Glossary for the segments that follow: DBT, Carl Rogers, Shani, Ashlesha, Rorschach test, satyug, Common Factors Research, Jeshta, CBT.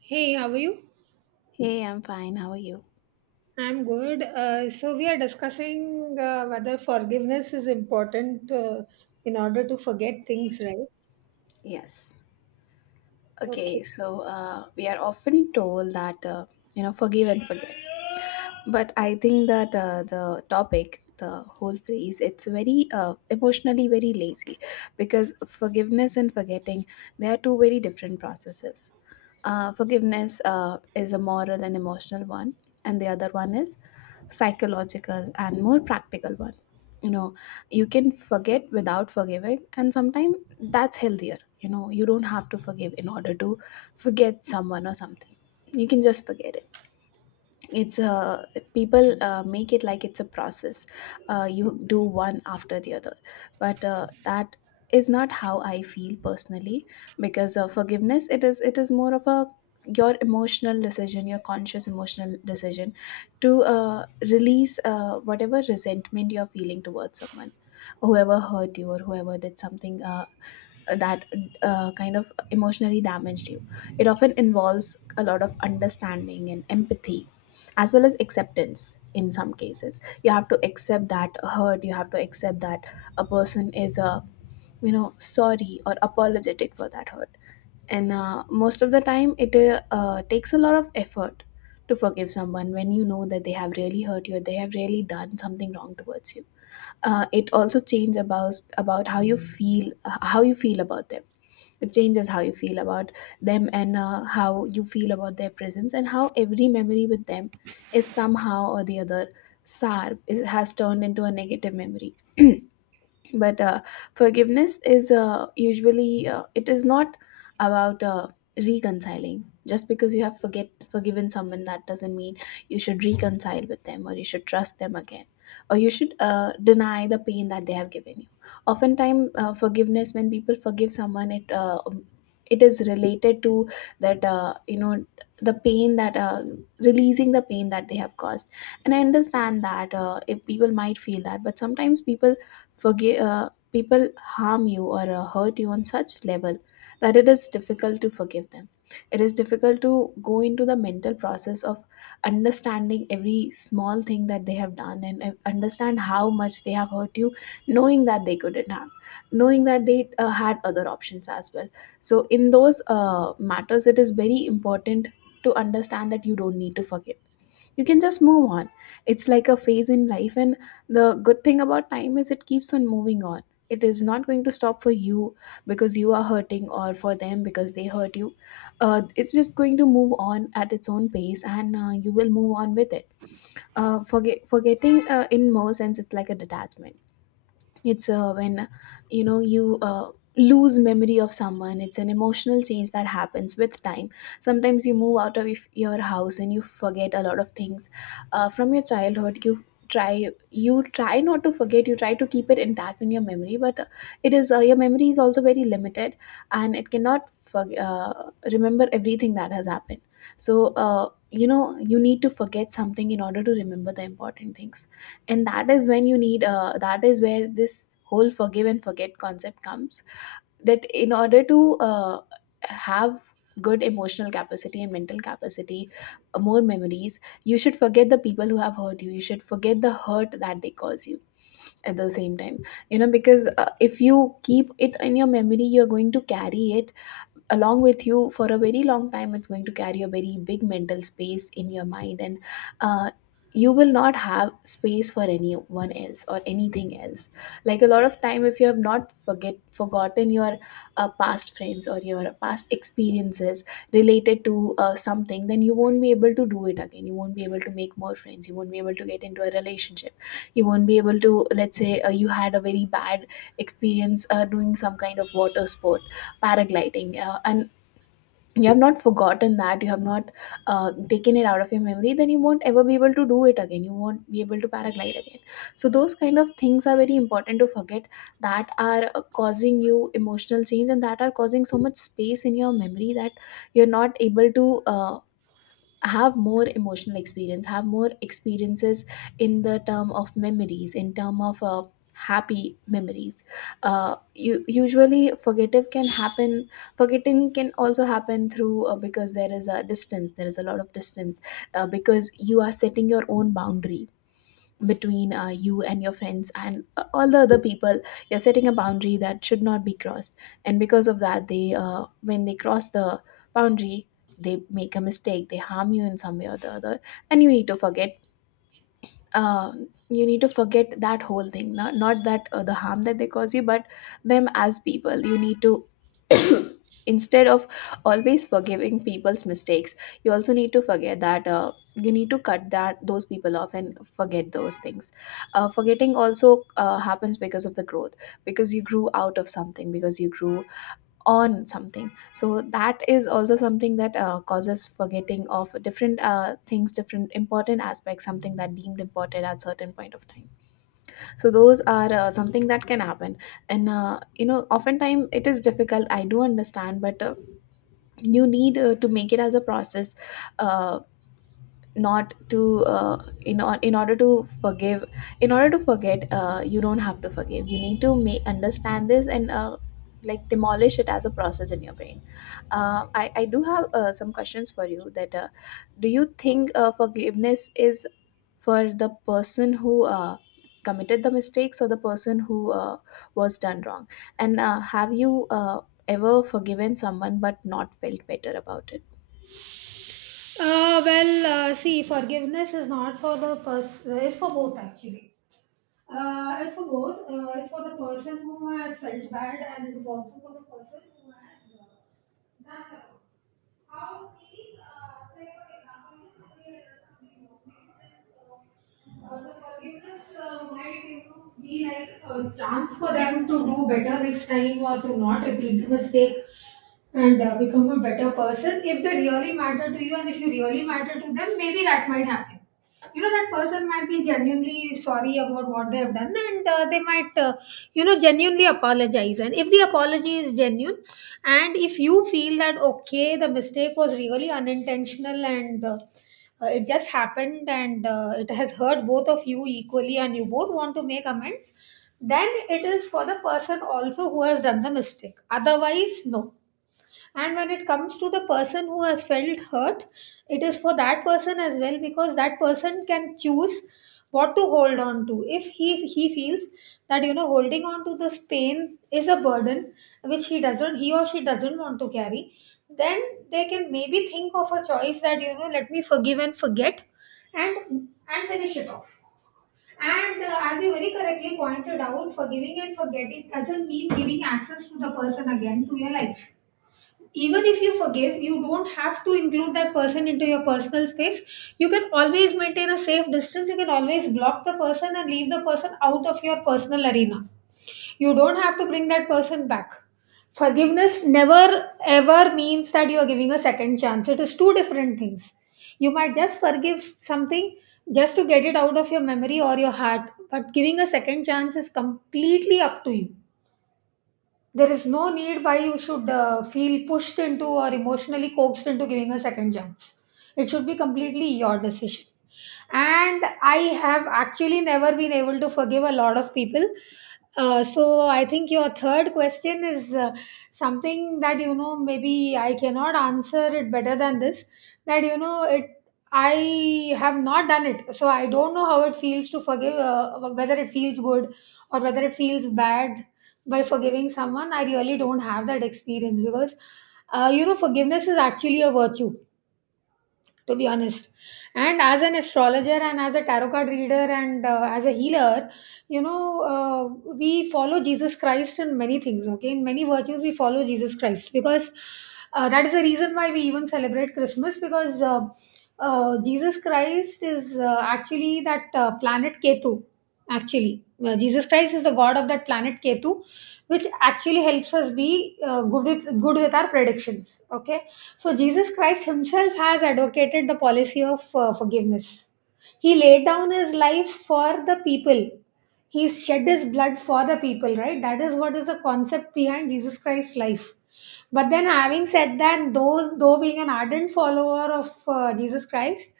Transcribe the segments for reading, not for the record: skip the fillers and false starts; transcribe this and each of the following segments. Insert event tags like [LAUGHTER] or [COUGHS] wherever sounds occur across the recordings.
Hey, how are you? Hey, I'm fine. How are you? I'm good. So we are discussing whether forgiveness is important in order to forget things, right? Yes. Okay. Okay, so we are often told that, forgive and forget. But I think that the topic, the whole phrase, it's very emotionally very lazy because forgiveness and forgetting, they are two very different processes. Forgiveness is a moral and emotional one, and the other one is psychological and more practical one. You know, you can forget without forgiving, and sometimes that's healthier. You know, you don't have to forgive in order to forget someone or something. You can just forget it it's a People make it like it's a process, you do one after the other, but that is not how I feel personally because forgiveness it is more of a your emotional decision, your conscious emotional decision to release whatever resentment you're feeling towards someone, whoever hurt you or whoever did something that kind of emotionally damaged you. It often involves a lot of understanding and empathy, as well as acceptance in some cases. You have to accept that hurt, you have to accept that a person is, a, you know, sorry or apologetic for that hurt. And most of the time, it takes a lot of effort to forgive someone when you know that they have really hurt you or they have really done something wrong towards you. It also changes about how you feel about them. It changes how you feel about them, and how you feel about their presence, and how every memory with them is somehow or the other sour, is, has turned into a negative memory. [CLEARS THROAT] But forgiveness is usually, it is not about reconciling. Just because you have forget forgiven someone, that doesn't mean you should reconcile with them, or you should trust them again, or you should deny the pain that they have given you. Oftentimes, forgiveness, when people forgive someone, it it is related to that, you know, the pain that, releasing the pain that they have caused. And I understand that, if people might feel that, but sometimes people forgive. People harm you or hurt you on such level that it is difficult to forgive them. It is difficult to go into the mental process of understanding every small thing that they have done, and understand how much they have hurt you, knowing that they couldn't have, knowing that they had other options as well. So in those matters, it is very important to understand that you don't need to forgive, you can just move on. It's like a phase in life, and the good thing about time is it keeps on moving on. It is not going to stop for you because you are hurting, or for them because they hurt you. It's just going to move on at its own pace, and you will move on with it. Forgetting, in more sense, it's like a detachment. It's when you know, you lose memory of someone. It's an emotional change that happens with time. Sometimes you move out of your house and you forget a lot of things from your childhood. You try you try not to forget, you try to keep it intact in your memory, but it is your memory is also very limited, and it cannot forg remember everything that has happened. So, uh, you know, you need to forget something in order to remember the important things. And that is when you need, that is where this whole forgive and forget concept comes. That in order to have good emotional capacity and mental capacity, more memories, you should forget the people who have hurt you, you should forget the hurt that they cause you. At the same time, you know, because if you keep it in your memory, you're going to carry it along with you for a very long time. It's going to carry a very big mental space in your mind, and uh, you will not have space for anyone else or anything else. Like a lot of time, if you have not forget forgotten your past friends or your past experiences related to something, then you won't be able to do it again, you won't be able to make more friends, you won't be able to get into a relationship, you won't be able to, let's say, you had a very bad experience doing some kind of water sport, paragliding, and you have not forgotten that, you have not taken it out of your memory, then you won't ever be able to do it again, you won't be able to paraglide again. So those kind of things are very important to forget, that are causing you emotional change and that are causing so much space in your memory that you're not able to have more emotional experience, have more experiences in the term of memories, in term of happy memories. Usually forgive can happen, forgetting can also happen through, because there is a distance, there is a lot of distance, because you are setting your own boundary between you and your friends and all the other people. You're setting a boundary that should not be crossed, and because of that, they when they cross the boundary, they make a mistake, they harm you in some way or the other, and you need to forget. uh, you need to forget that whole thing, not that the harm that they cause you, but them as people. You need to [COUGHS] [CLEARS THROAT] instead of always forgiving people's mistakes, you also need to forget that, you need to cut that those people off and forget those things. Forgetting also happens because of the growth, because you grew out of something, because you grew on something. So that is also something that causes forgetting of different things, different important aspects, something that deemed important at certain point of time. So those are something that can happen. And you know, oftentimes it is difficult, I do understand, but you need to make it as a process. uh, Not to in order to forgive, in order to forget, you don't have to forgive. You need to make understand this, and like demolish it as a process in your brain. I do have some questions for you. That do you think forgiveness is for the person who committed the mistakes, or the person who was done wrong? And have you ever forgiven someone but not felt better about it? See, forgiveness is not for the person, it's for both actually. It's for both. It's for the person who has felt bad, and it's also for the person who has done the wrong. How we, say, for example, if somebody has done something wrong, the forgiveness might, you know, be like a chance for them to do better next time or to not repeat the mistake and become a better person if they really matter to you and if you really matter to them, maybe that might happen. You know, that person might be genuinely sorry about what they have done, and they might you know, genuinely apologize. And if the apology is genuine and if you feel that okay, the mistake was really unintentional, and it just happened, and it has hurt both of you equally and you both want to make amends, then it is for the person also who has done the mistake. Otherwise no. And when it comes to the person who has felt hurt, it is for that person as well, because that person can choose what to hold on to. If he feels that, you know, holding on to this pain is a burden which he doesn't, he or she doesn't want to carry, then they can maybe think of a choice that, you know, let me forgive and forget and finish it off. And as you very correctly pointed out, forgiving and forgetting doesn't mean giving access to the person again to your life. Even if you forgive, you don't have to include that person into your personal space. You can always maintain a safe distance, you can always block the person and leave the person out of your personal arena. You don't have to bring that person back. Forgiveness never ever means that you are giving a second chance. It is two different things. You might just forgive something just to get it out of your memory or your heart, but giving a second chance is completely up to you. There is no need why you should feel pushed into or emotionally coaxed into giving a second chance. It should be completely your decision. And I have actually never been able to forgive a lot of people. So I think your third question is something that, you know, maybe I cannot answer it better than this. That, you know, it. I have not done it, so I don't know how it feels to forgive. Whether it feels good or whether it feels bad by forgiving someone, I really don't have that experience, because you know, forgiveness is actually a virtue, to be honest. And as an astrologer and as a tarot card reader and as a healer, you know, we follow jesus christ in many things. Okay, in many virtues we follow jesus christ, because that is the reason why we even celebrate christmas, because jesus christ is actually that planet ketu, actually. Jesus christ is the god of that planet ketu, which actually helps us be good with good with our predictions. Okay. So, Jesus Christ himself has advocated the policy of forgiveness. He laid down his life for the people. He shed his blood for the people, right? That is what is the concept behind Jesus Christ's life. But then, having said that, though being an ardent follower of Jesus Christ,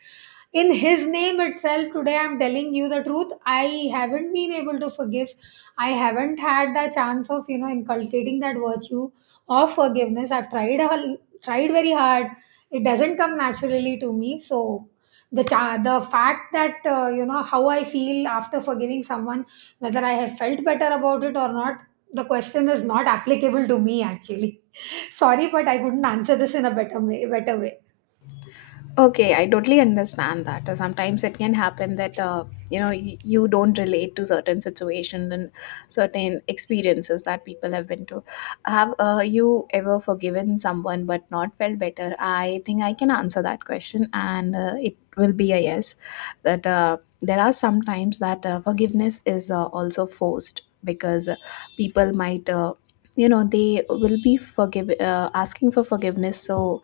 in his name itself, today I'm telling you the truth. I haven't been able to forgive. I haven't had the chance of, you know, inculcating that virtue of forgiveness. I've tried a Tried very hard. It doesn't come naturally to me. So the fact that, you know, how I feel after forgiving someone, whether I have felt better about it or not, the question is not applicable to me actually. [LAUGHS] Sorry, but I couldn't answer this in a better way better way. Okay, I totally understand that. Sometimes it can happen that, you know, you don't relate to certain situations and certain experiences that people have been to. Have, you ever forgiven someone but not felt better? I think I can answer that question, and it will be a yes. That, there are some times that, forgiveness is, also forced, because people might. You know, they will be forgive asking for forgiveness, so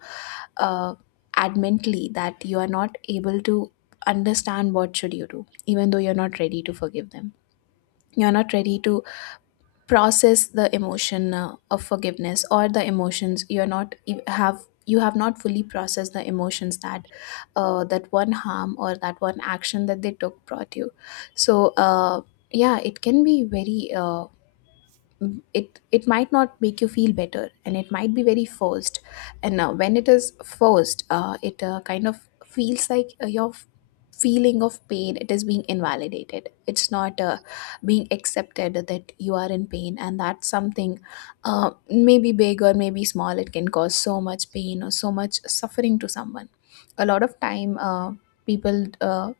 uh, add mentally that you are not able to understand what should you do, even though you're not ready to forgive them, you're not ready to process the emotion of forgiveness, or the emotions you're not, you have, you have not fully processed the emotions that, that one harm or that one action that they took brought you. So, yeah, it can be very, it might not make you feel better, and it might be very forced. And when it is forced, it kind of feels like your feeling of pain, it is being invalidated. It's not being accepted that you are in pain, and that's something, maybe big or maybe small, it can cause so much pain or so much suffering to someone. A lot of time, people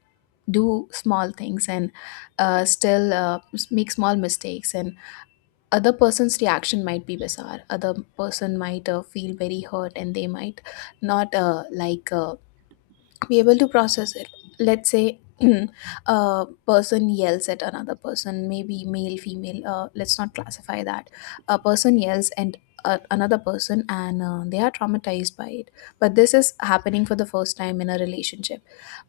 do small things, and still make small mistakes, and other person's reaction might be bizarre. Other person might feel very hurt, and they might not like be able to process it. Let's say [CLEARS THROAT] a person yells at another person, maybe male, female, let's not classify that. A person yells, and another person, and they are traumatized by it. But this is happening for the first time in a relationship.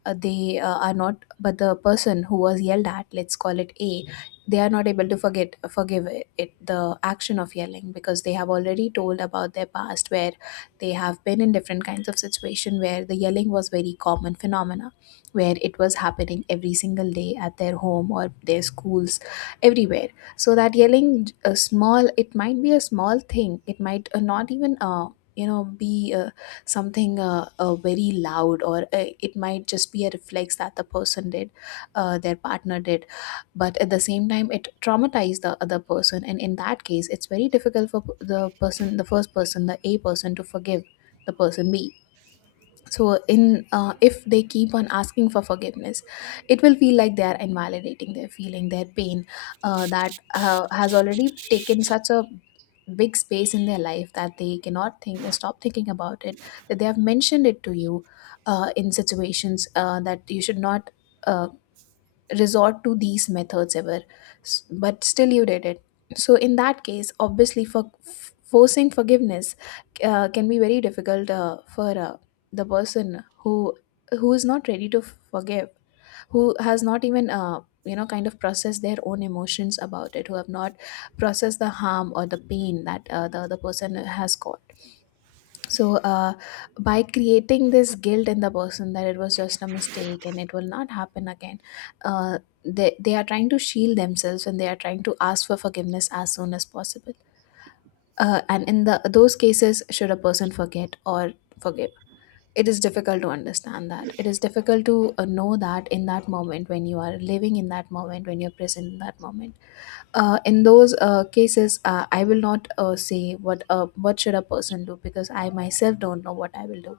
They are not, but the person who was yelled at, let's call it A, they are not able to forget forgive it, the action of yelling because they have already told about their past where they have been in different kinds of situation where the yelling was very common phenomena, where it was happening every single day at their home or their schools, everywhere. So that yelling, a small, it might be a small thing, it might not even be something very loud, or it might just be a reflex that the person did, their partner did. But at the same time, it traumatized the other person, and in that case it's very difficult for the person, the first person, the a person, to forgive the person b. So in if they keep on asking for forgiveness, it will feel like they are invalidating their feeling, their pain, that has already taken such a big space in their life that they cannot think, stop thinking about it, that they have mentioned it to you in situations that you should not, uh, resort to these methods ever. But still you did it. So in that case, obviously, forcing forgiveness can be very difficult for the person who is not ready to forgive, who has not even kind of processed their own emotions about it, who have not processed the harm or the pain that the other person has caused. So, by creating this guilt in the person that it was just a mistake and it will not happen again, uh, they are trying to shield themselves, and they are trying to ask for forgiveness as soon as possible. And in the those cases, should a person forget or forgive? It is difficult to understand that. It is difficult to know that in that moment, when you are living in that moment, when you're present in that moment. In those cases, I will not say what should a person do, because I myself don't know what I will do.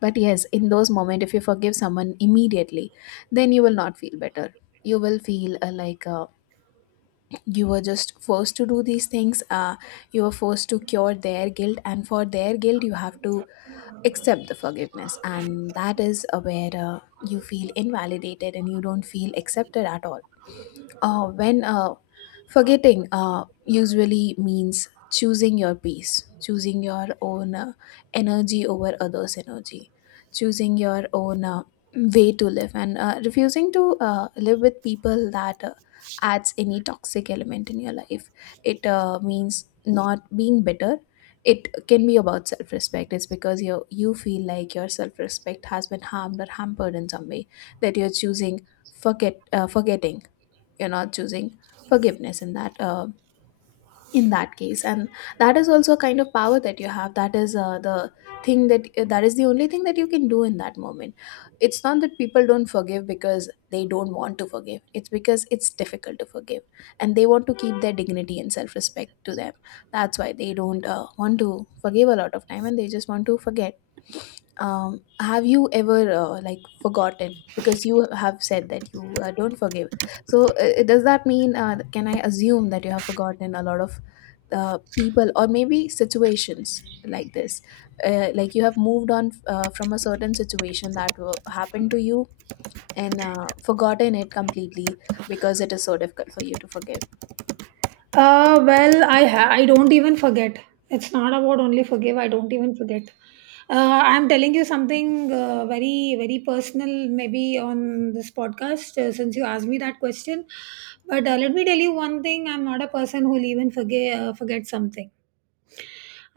But yes, in those moments, if you forgive someone immediately, then you will not feel better. You will feel like you were just forced to do these things. You were forced to cure their guilt, and for their guilt, you have to accept the forgiveness. And that is where you feel invalidated and you don't feel accepted at all. When Forgetting usually means choosing your peace, choosing your own energy over others' energy, choosing your own way to live, and refusing to live with people that adds any toxic element in your life. It means not being bitter. It can be about self-respect. It's because you feel like your self-respect has been harmed or hampered in some way, that you're choosing forgetting, you're not choosing forgiveness in that case. And that is also a kind of power that you have. That is the thing that that is the only thing that you can do in that moment. It's not that people don't forgive because they don't want to forgive, it's because it's difficult to forgive, and they want to keep their dignity and self-respect to them. That's why they don't want to forgive a lot of time, and they just want to forget. Have you ever like forgotten, because you have said that you don't forgive? So does that mean, can I assume that you have forgotten a lot of people or maybe situations like this? Like you have moved on from a certain situation that happened to you, and forgotten it completely, because it is so difficult for you to forgive. I I don't even forget. It's not about only forgive. I don't even forget. I'm telling you something very very personal, maybe on this podcast. Since you asked me that question, but let me tell you one thing. I'm not a person who'll even forget forget something.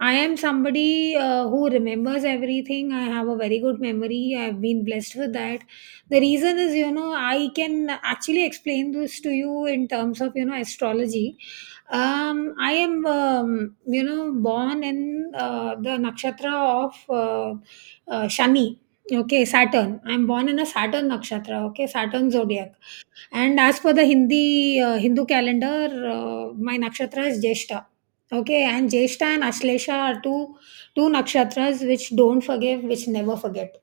I am somebody who remembers everything. I have a very good memory. I've been blessed with that. The reason is, you know, I can actually explain this to you in terms of, you know, astrology. I am, you know, born in the nakshatra of Shani, okay, Saturn. I'm born in a Saturn nakshatra, okay, Saturn zodiac. And as for the Hindi Hindu calendar, my nakshatra is Jeshta. Okay, and Jeshta and Ashlesha are two nakshatras which don't forgive, which never forget.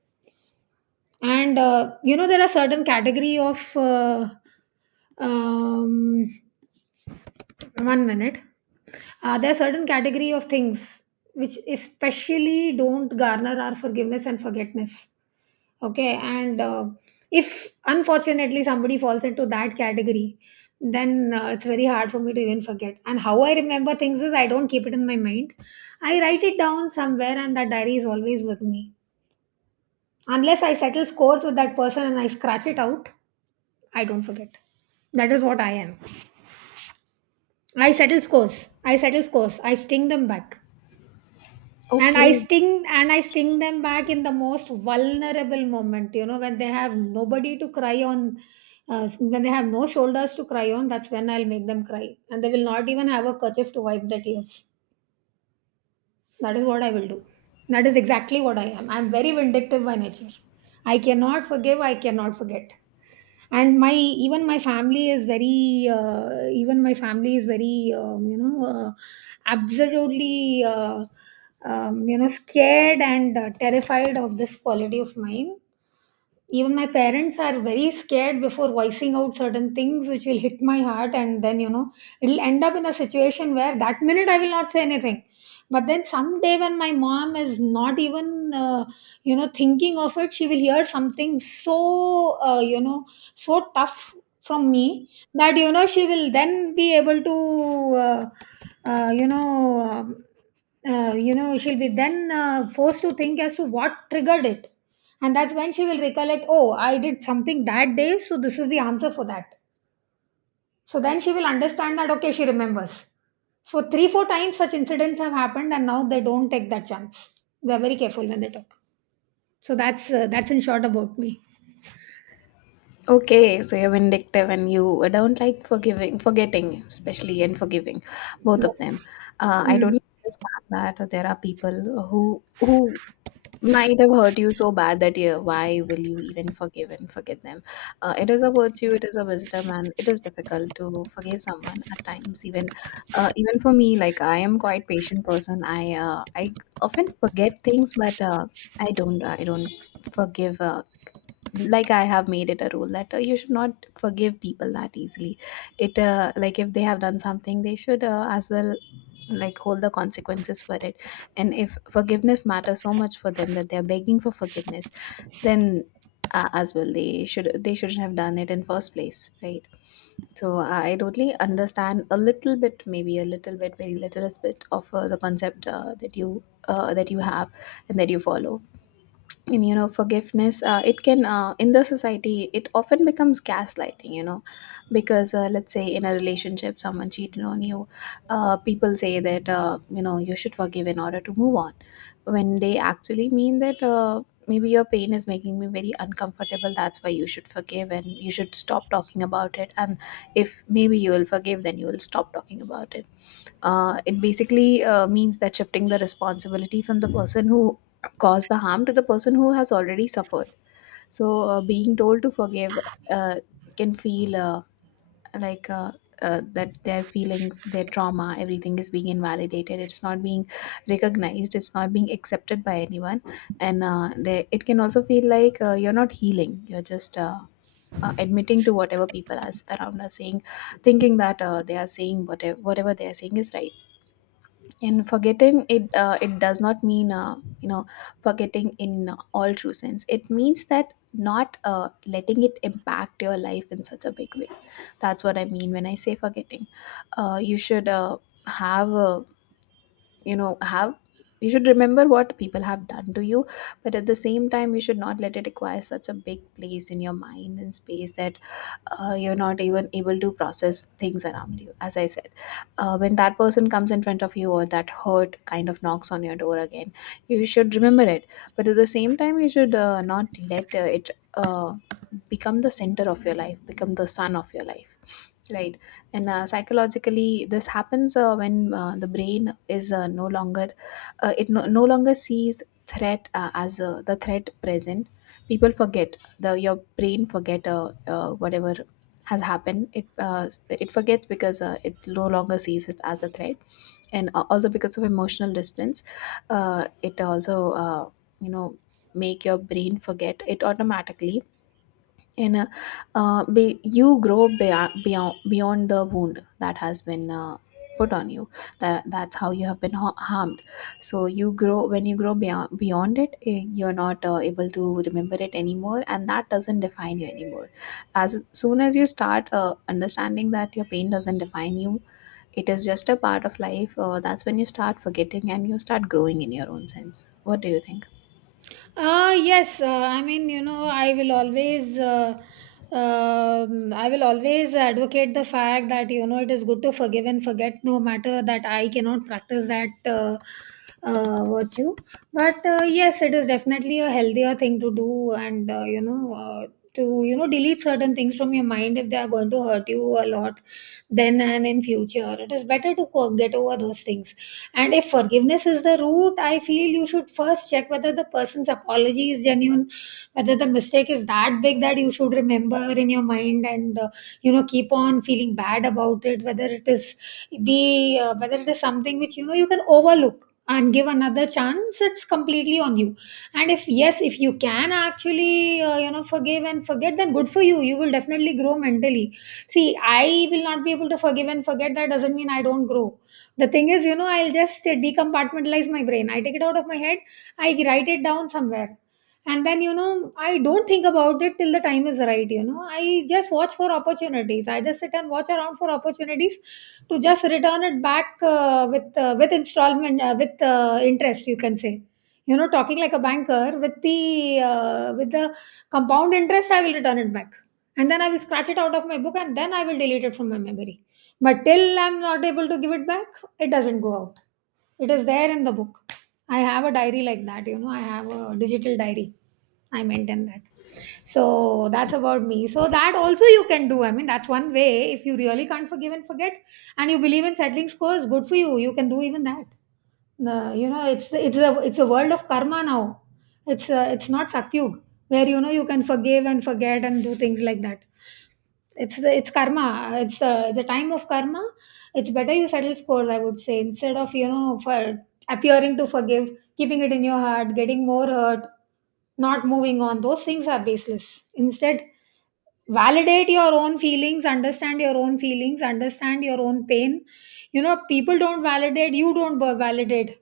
And you know, there are certain category of um, one minute. There are certain category of things which especially don't garner our forgiveness and forgetness. Okay, and if unfortunately somebody falls into that category, then it's very hard for me to even forget. And how I remember things is, I don't keep it in my mind, I write it down somewhere, and that diary is always with me. Unless I settle scores with that person and I scratch it out, I don't forget. That is what I am. I settle scores, i settle scores, I sting them back. and i Okay. sting and I sting them back in the most vulnerable moment, you know, when they have nobody to cry on, when they have no shoulders to cry on. That's when I'll make them cry, and they will not even have a kerchief to wipe the tears. That is what I will do. That is exactly what I am. I am very vindictive by nature. I cannot forgive, I cannot forget. And my Even my family is very you know, absolutely you know, scared and terrified of this quality of mine. Even my parents are very scared before voicing out certain things which will hit my heart, and then, you know, it'll end up in a situation where that minute I will not say anything. But then someday when my mom is not even you know, thinking of it, she will hear something so, you know, so tough from me that, you know, she will then be able to uh, uh, you know um, you know, she'll be then forced to think as to what triggered it. And that's when she will recollect, oh, I did something that day, so this is the answer for that. So then she will understand that, okay, she remembers. So, three, four times such incidents have happened, and now they don't take that chance. They're very careful when they talk. So, that's in short about me. Okay, so you're vindictive and you don't like forgiving, forgetting, especially, and forgiving, both of them. I don't understand that there are people who, might have hurt you so bad that, yeah, why will you even forgive and forget them? It is a virtue, it is a wisdom, and it is difficult to forgive someone at times. Even for me, like, I am quite patient person. I often forget things, but I don't forgive. Like, I have made it a rule that you should not forgive people that easily. It like, if they have done something, they should as well, like, hold the consequences for it. And if forgiveness matters so much for them that they are begging for forgiveness, then as well, they shouldn't have done it in first place, right? So I totally understand a little bit, maybe a little bit, very little bit of the concept that you have and that you follow. And you know, forgiveness, it can in the society, it often becomes gaslighting, you know, because let's say in a relationship someone cheated on you, people say that you should forgive in order to move on, when they actually mean that maybe your pain is making me very uncomfortable, that's why you should forgive, and you should stop talking about it. And if maybe you will forgive, then you will stop talking about it. It basically means that shifting the responsibility from the person who caused the harm to the person who has already suffered. So, being told to forgive uh, can feel like that their feelings, their trauma, everything is being invalidated. It's not being recognized. It's not being accepted by anyone, and it can also feel like you're not healing. You're just admitting to whatever people are around are saying, thinking that they are saying, whatever they are saying is right. And forgetting it, it does not mean forgetting in all true sense. It means that not letting it impact your life in such a big way. That's what I mean when I say forgetting. You should have you know have you should remember what people have done to you, but at the same time, you should not let it acquire such a big place in your mind and space that you're not even able to process things around you. As I said, when that person comes in front of you, or that hurt kind of knocks on your door again, you should remember it, but at the same time you should not let it become the center of your life, become the sun of your life. Right. And psychologically, this happens when the brain is no longer, it no longer sees threat as the threat present. People forget, the your brain forget whatever has happened. It it forgets because it no longer sees it as a threat, and also because of emotional distance, it also you know make your brain forget it automatically. And you grow beyond the wound that has been put on you, that that's how you have been harmed. So you grow, when you grow beyond it, you're not able to remember it anymore, and that doesn't define you anymore. As soon as you start understanding that your pain doesn't define you, it is just a part of life, that's when you start forgetting and you start growing in your own sense. What do you think? Yes, I mean, you know, I will always advocate the fact that, you know, it is good to forgive and forget, no matter that I cannot practice that virtue. But yes, it is definitely a healthier thing to do, and you know, to you know, delete certain things from your mind if they are going to hurt you a lot. Then and In future, it is better to get over those things. And if forgiveness is the root, I feel you should first check whether the person's apology is genuine, whether the mistake is that big that you should remember in your mind, and you know, keep on feeling bad about it. Whether it is be whether it is something which, you know, you can overlook and give another chance. It's completely on you. And if yes, if you can actually you know, forgive and forget, then good for you. You will definitely grow mentally. See, I will not be able to forgive and forget. That doesn't mean I don't grow. The thing is, you know, I'll just decompartmentalize my brain. I take it out of my head, I write it down somewhere. And then, you know, I don't think about it till the time is right, you know. I just watch for opportunities. I just sit and watch around for opportunities to just return it back with installment, with interest, you can say. You know, talking like a banker with the uh, with the compound interest, I will return it back, and then I will scratch it out of my book, and then I will delete it from my memory. But till I'm not able to give it back, it doesn't go out. It is there in the book. I have a diary like that. I have a digital diary. I maintain that. So that's about me. So that also you can do. I mean, that's one way. If you really can't forgive and forget, and you believe in settling scores, good for you. You can do even that. No, it's the, it's a world of karma now. It's not satyug, where you can forgive and forget and do things like that. It's the it's karma. It's the time of karma. It's better you settle scores, I would say, instead of for appearing to forgive, keeping it in your heart, getting more hurt, not moving on. Those things are baseless. Instead, validate your own feelings, understand your own feelings, understand your own pain. You know, people don't validate, you don't validate.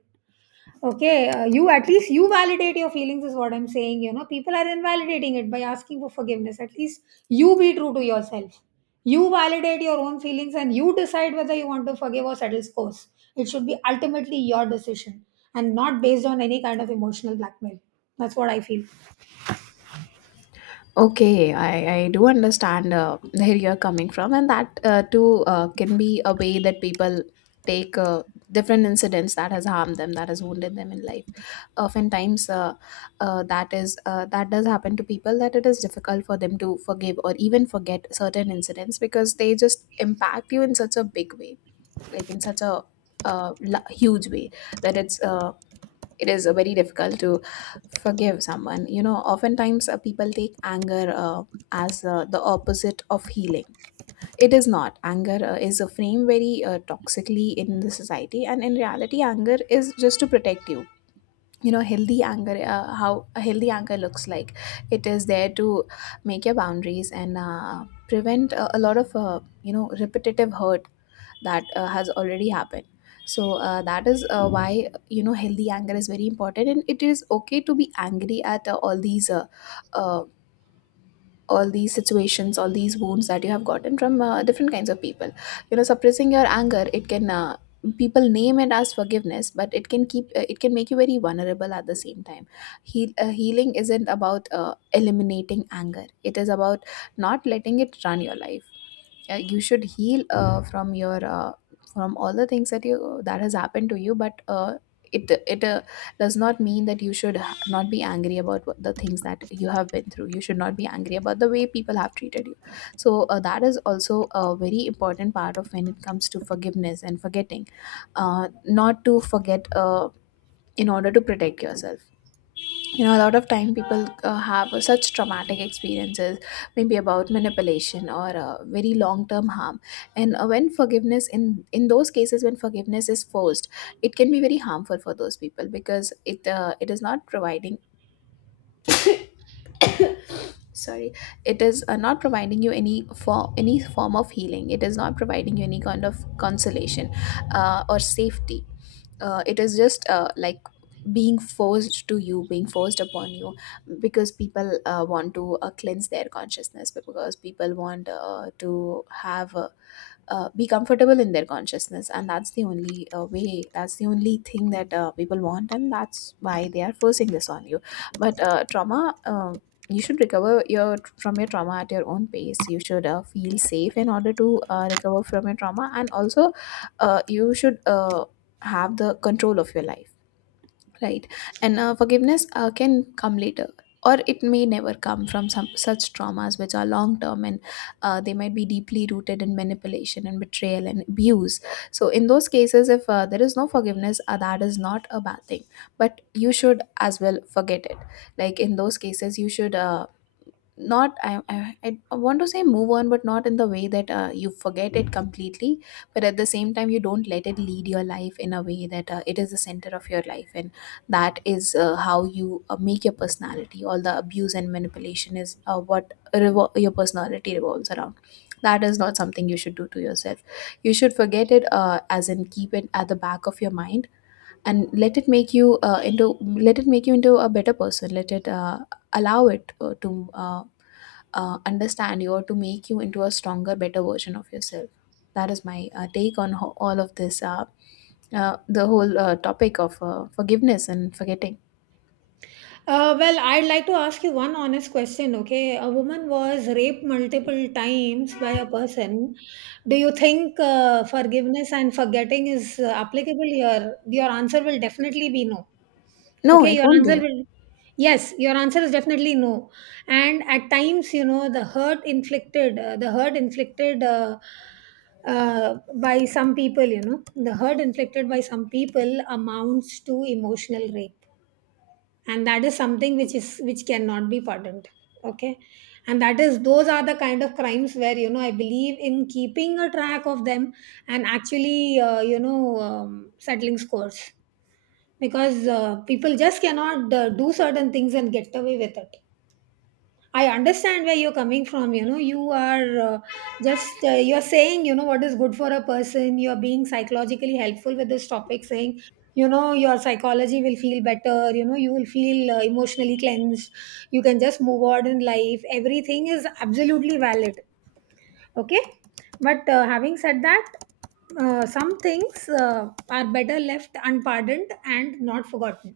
Okay, you at least you validate your feelings is what I'm saying. You know, people are invalidating it by asking for forgiveness. At least you be true to yourself. You validate your own feelings and you decide whether you want to forgive or settle scores. It should be ultimately your decision and not based on any kind of emotional blackmail. That's what I feel. Okay, I do understand where you're coming from, and that too can be a way that people take different incidents that has harmed them, that has wounded them in life. Oftentimes, that is that does happen to people that it is difficult for them to forgive or even forget certain incidents because they just impact you in such a big way like in such a huge way that it is very difficult to forgive someone. You know, oftentimes people take anger as the opposite of healing. It is not anger, is a frame very toxically in the society, and in reality anger is just to protect you. You know, healthy anger, how a healthy anger looks like, it is there to make your boundaries and prevent a lot of repetitive hurt that has already happened. So that is why, you know, healthy anger is very important, and it is okay to be angry at uh, all these situations, all these wounds that you have gotten from different kinds of people. You know, suppressing your anger, it can people name it as forgiveness, but it can keep it can make you very vulnerable at the same time. Healing isn't about eliminating anger, it is about not letting it run your life. You should heal from your from all the things that you that has happened to you, but it it does not mean that you should not be angry about the things that you have been through. You should not be angry about the way people have treated you. So that is also a very important part of when it comes to forgiveness and forgetting. Not to forget, in order to protect yourself. You know, a lot of time people have such traumatic experiences, maybe about manipulation or very long term harm. And when forgiveness in those cases, when forgiveness is forced, it can be very harmful for those people because it is not providing, sorry, it is not providing you any for any form of healing. It is not providing you any kind of consolation or safety. It is just like being forced to you, being forced upon you, because people want to cleanse their consciousness, because people want to have be comfortable in their consciousness, and that's the only way, that's the only thing that people want, and that's why they are forcing this on you. But trauma, you should recover your from your trauma at your own pace. You should feel safe in order to recover from your trauma, and also you should have the control of your life. Right. And forgiveness can come later, or it may never come from some such traumas which are long term, and they might be deeply rooted in manipulation and betrayal and abuse. So, in those cases, if there is no forgiveness, that is not a bad thing. But you should as well forget it. Like in those cases, you should. Not I, I want to say move on, but not in the way that you forget it completely, but at the same time you don't let it lead your life in a way that it is the center of your life, and that is how you make your personality, all the abuse and manipulation is your personality revolves around. That is not something you should do to yourself. You should forget it, as in keep it at the back of your mind and let it make you into, let it make you into a better person. Let it allow it to understand you, or to make you into a stronger, better version of yourself. That is my take on all of this, the whole topic of forgiveness and forgetting. I'd like to ask you one honest question, okay? A woman was raped multiple times by a person. Do you think forgiveness and forgetting is applicable here? Your answer will definitely be no. No, Okay, it your won't answer be. will, yes, your answer is definitely no. And at times, you know, the hurt inflicted, by some people, the hurt inflicted by some people amounts to emotional rape, and that is something which is which cannot be pardoned. Okay. And that is those are the kind of crimes where, you know, I believe in keeping a track of them, and actually, settling scores, because people just cannot do certain things and get away with it. I understand where you're coming from. You know, you are just you're saying, you know, what is good for a person. You're being psychologically helpful with this topic, saying, you know, your psychology will feel better. You know, you will feel emotionally cleansed. You can just move on in life. Everything is absolutely valid. Okay. But having said that, some things are better left unpardoned and not forgotten.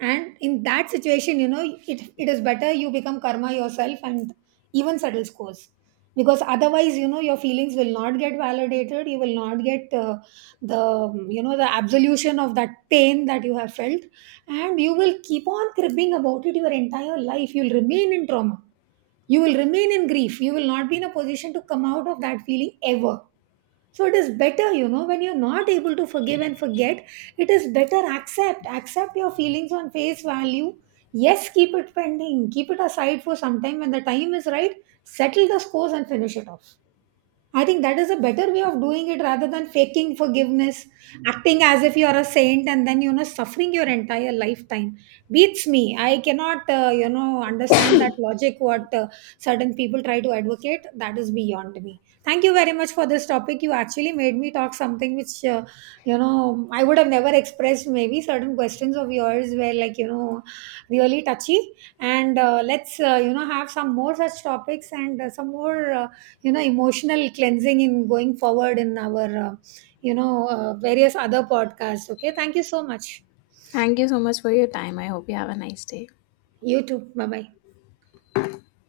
And in that situation, you know, it is better you become karma yourself and even settle scores, because otherwise, you know, your feelings will not get validated, you will not get the, you know, the absolution of that pain that you have felt. And you will keep on cribbing about it your entire life, you'll remain in trauma, you will remain in grief, you will not be in a position to come out of that feeling ever. So it is better, you know, when you're not able to forgive and forget, it is better accept, your feelings on face value. Yes, keep it pending, keep it aside for some time. When the time is right, settle the scores and finish it off. I think that is a better way of doing it rather than faking forgiveness, acting as if you are a saint, and then, you know, suffering your entire lifetime. Beats me. I cannot, understand that logic. What certain people try to advocate, that is beyond me. Thank you very much for this topic. You actually made me talk something which, I would have never expressed. Maybe certain questions of yours were, like, you know, really touchy. And let's, you know, have some more such topics, and some more. You know, emotional cleansing, in going forward in our, various other podcasts. Okay, thank you so much. Thank you so much for your time. I hope you have a nice day. You too, bye bye.